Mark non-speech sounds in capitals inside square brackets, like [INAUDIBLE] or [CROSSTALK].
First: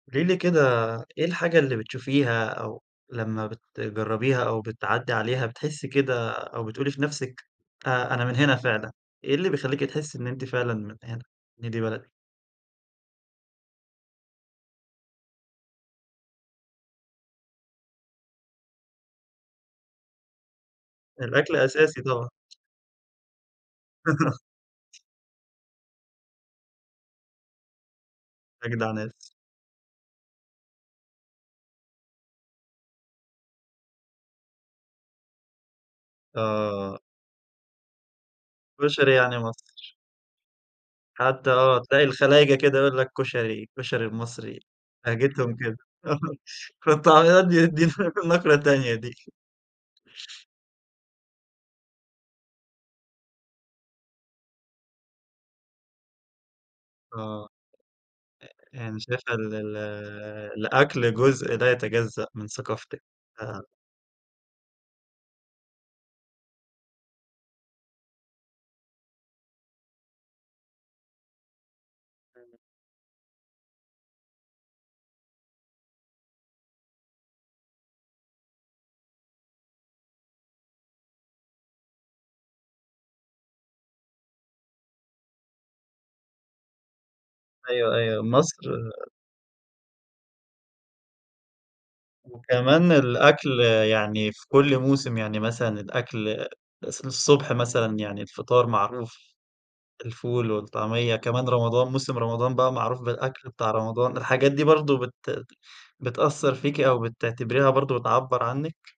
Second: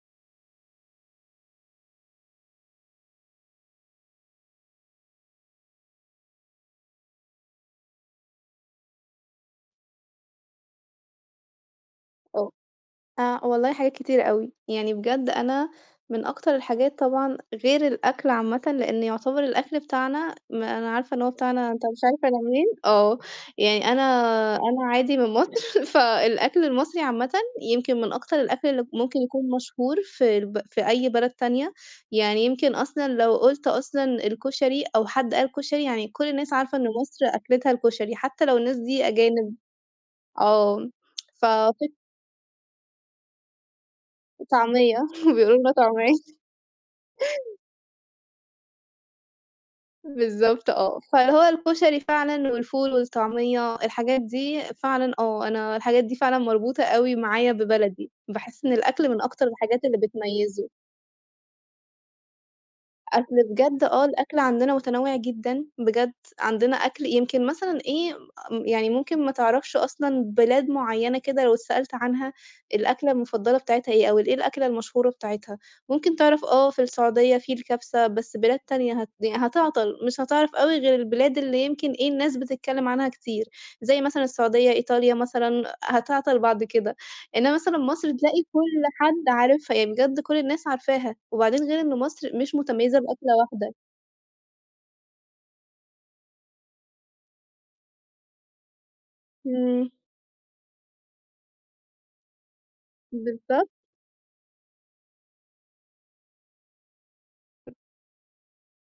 قولي لي كده إيه الحاجة اللي بتشوفيها أو لمّا بتجربيها أو بتعدّي عليها بتحسي كده أو بتقولي في نَفسك أ أنا من هنا فعلًا، إيه اللي بيخلّيكِ تحسي إن أنتِ فعلًا من هنا، إن دي بلدِك آه. آآ والله حاجات كتيرة أوي، يعني بجد أنا من أكتر الحاجات طبعًا غير الأكْل عامةً لأن يعتبر الأكْل بتاعنا ما أنا عارفة إن هو الأكل بتاعنا، أنت مش أساسي عارف طبعًا. أنا منين؟ آه، يعني أنا أنا [LAUGHS] عادي من مصر، [LAUGHS] فالأكْل المصري عامةً يمكن من أكتر الأكْل اللي أجدع ناس. ممكن يكون مشهور في الب في أي بلد تانية، يعني يمكن أصلًا لو قُلت أصلًا الكُشري أو حد قال كُشري، يعني كُلّ الناس عارفة إن آه. مصر أكلتها الكُشري، حتى لو الناس دي كُشري يعني أجانب مصر. آه، حتى آه، ففِك تلاقي الخلايجة كده يقول لك كشري الكشري المصري، طعمية، [LAUGHS] لهجتهم بيقولوا لنا كده، طعمية. [LAUGHS] في الطعميّات دي دي نقرة تانية دي. بالضبط آه. فهو الكُشري فعلًا والفول والطعمية، الحاجات دي فعلًا آه، أنا الحاجات دي فعلًا مربوطة أوي آه، أ معايا ببلدي، باحس إن يعني الأكل من شايفة أكتر ال ال الحاجات اللي بتميِّزه. الأكل جزء لا يتجزأ من ثقافتِك، أكْل آه. بجد؟ آه الأكْل عندنا متنوع جدًا بجد، عندنا أكْل يمكن مثلًا إيه م يعني ممكن ما تعرفش أصلًا بلاد معيّنة كده لو اتسألت عنها الأكْلة المفضلة بتاعتها إيه، أو الإيه الأكْلة المشهورة بتاعتها، ممكن تعرف آه في السعودية في الكبسة بس بلاد تانية هت هتعطل، مش هتعرف أوي غير البلاد اللي يمكن إيه الناس بتتكلم عنها كتير، زي مثلًا السعودية، إيطاليا مثلًا، هتعطل بعد كده، إنما مثلًا أيوه مصر أيوه، تلاقي مصر كُلّ حد عارفها، يعني بجد كُلّ الناس عارفاها، وبعدين غير إن مصر مش وكمان متميّزة بأكْلة الأكْل واحدة. يعني في كُلّ موسم، يعني مثلًا الأكْل الص الصبح مثلًا يعني الفطار معروف، إمم. الفول والطعمية، كمان رمضان موسم رمضان بقى معروف بالأكْل بالضبط. بتاع رمضان، الحاجات دي برضو بت بتأثّر فيكِ أو بتعتبريها برضو بتعبّر عنِّك؟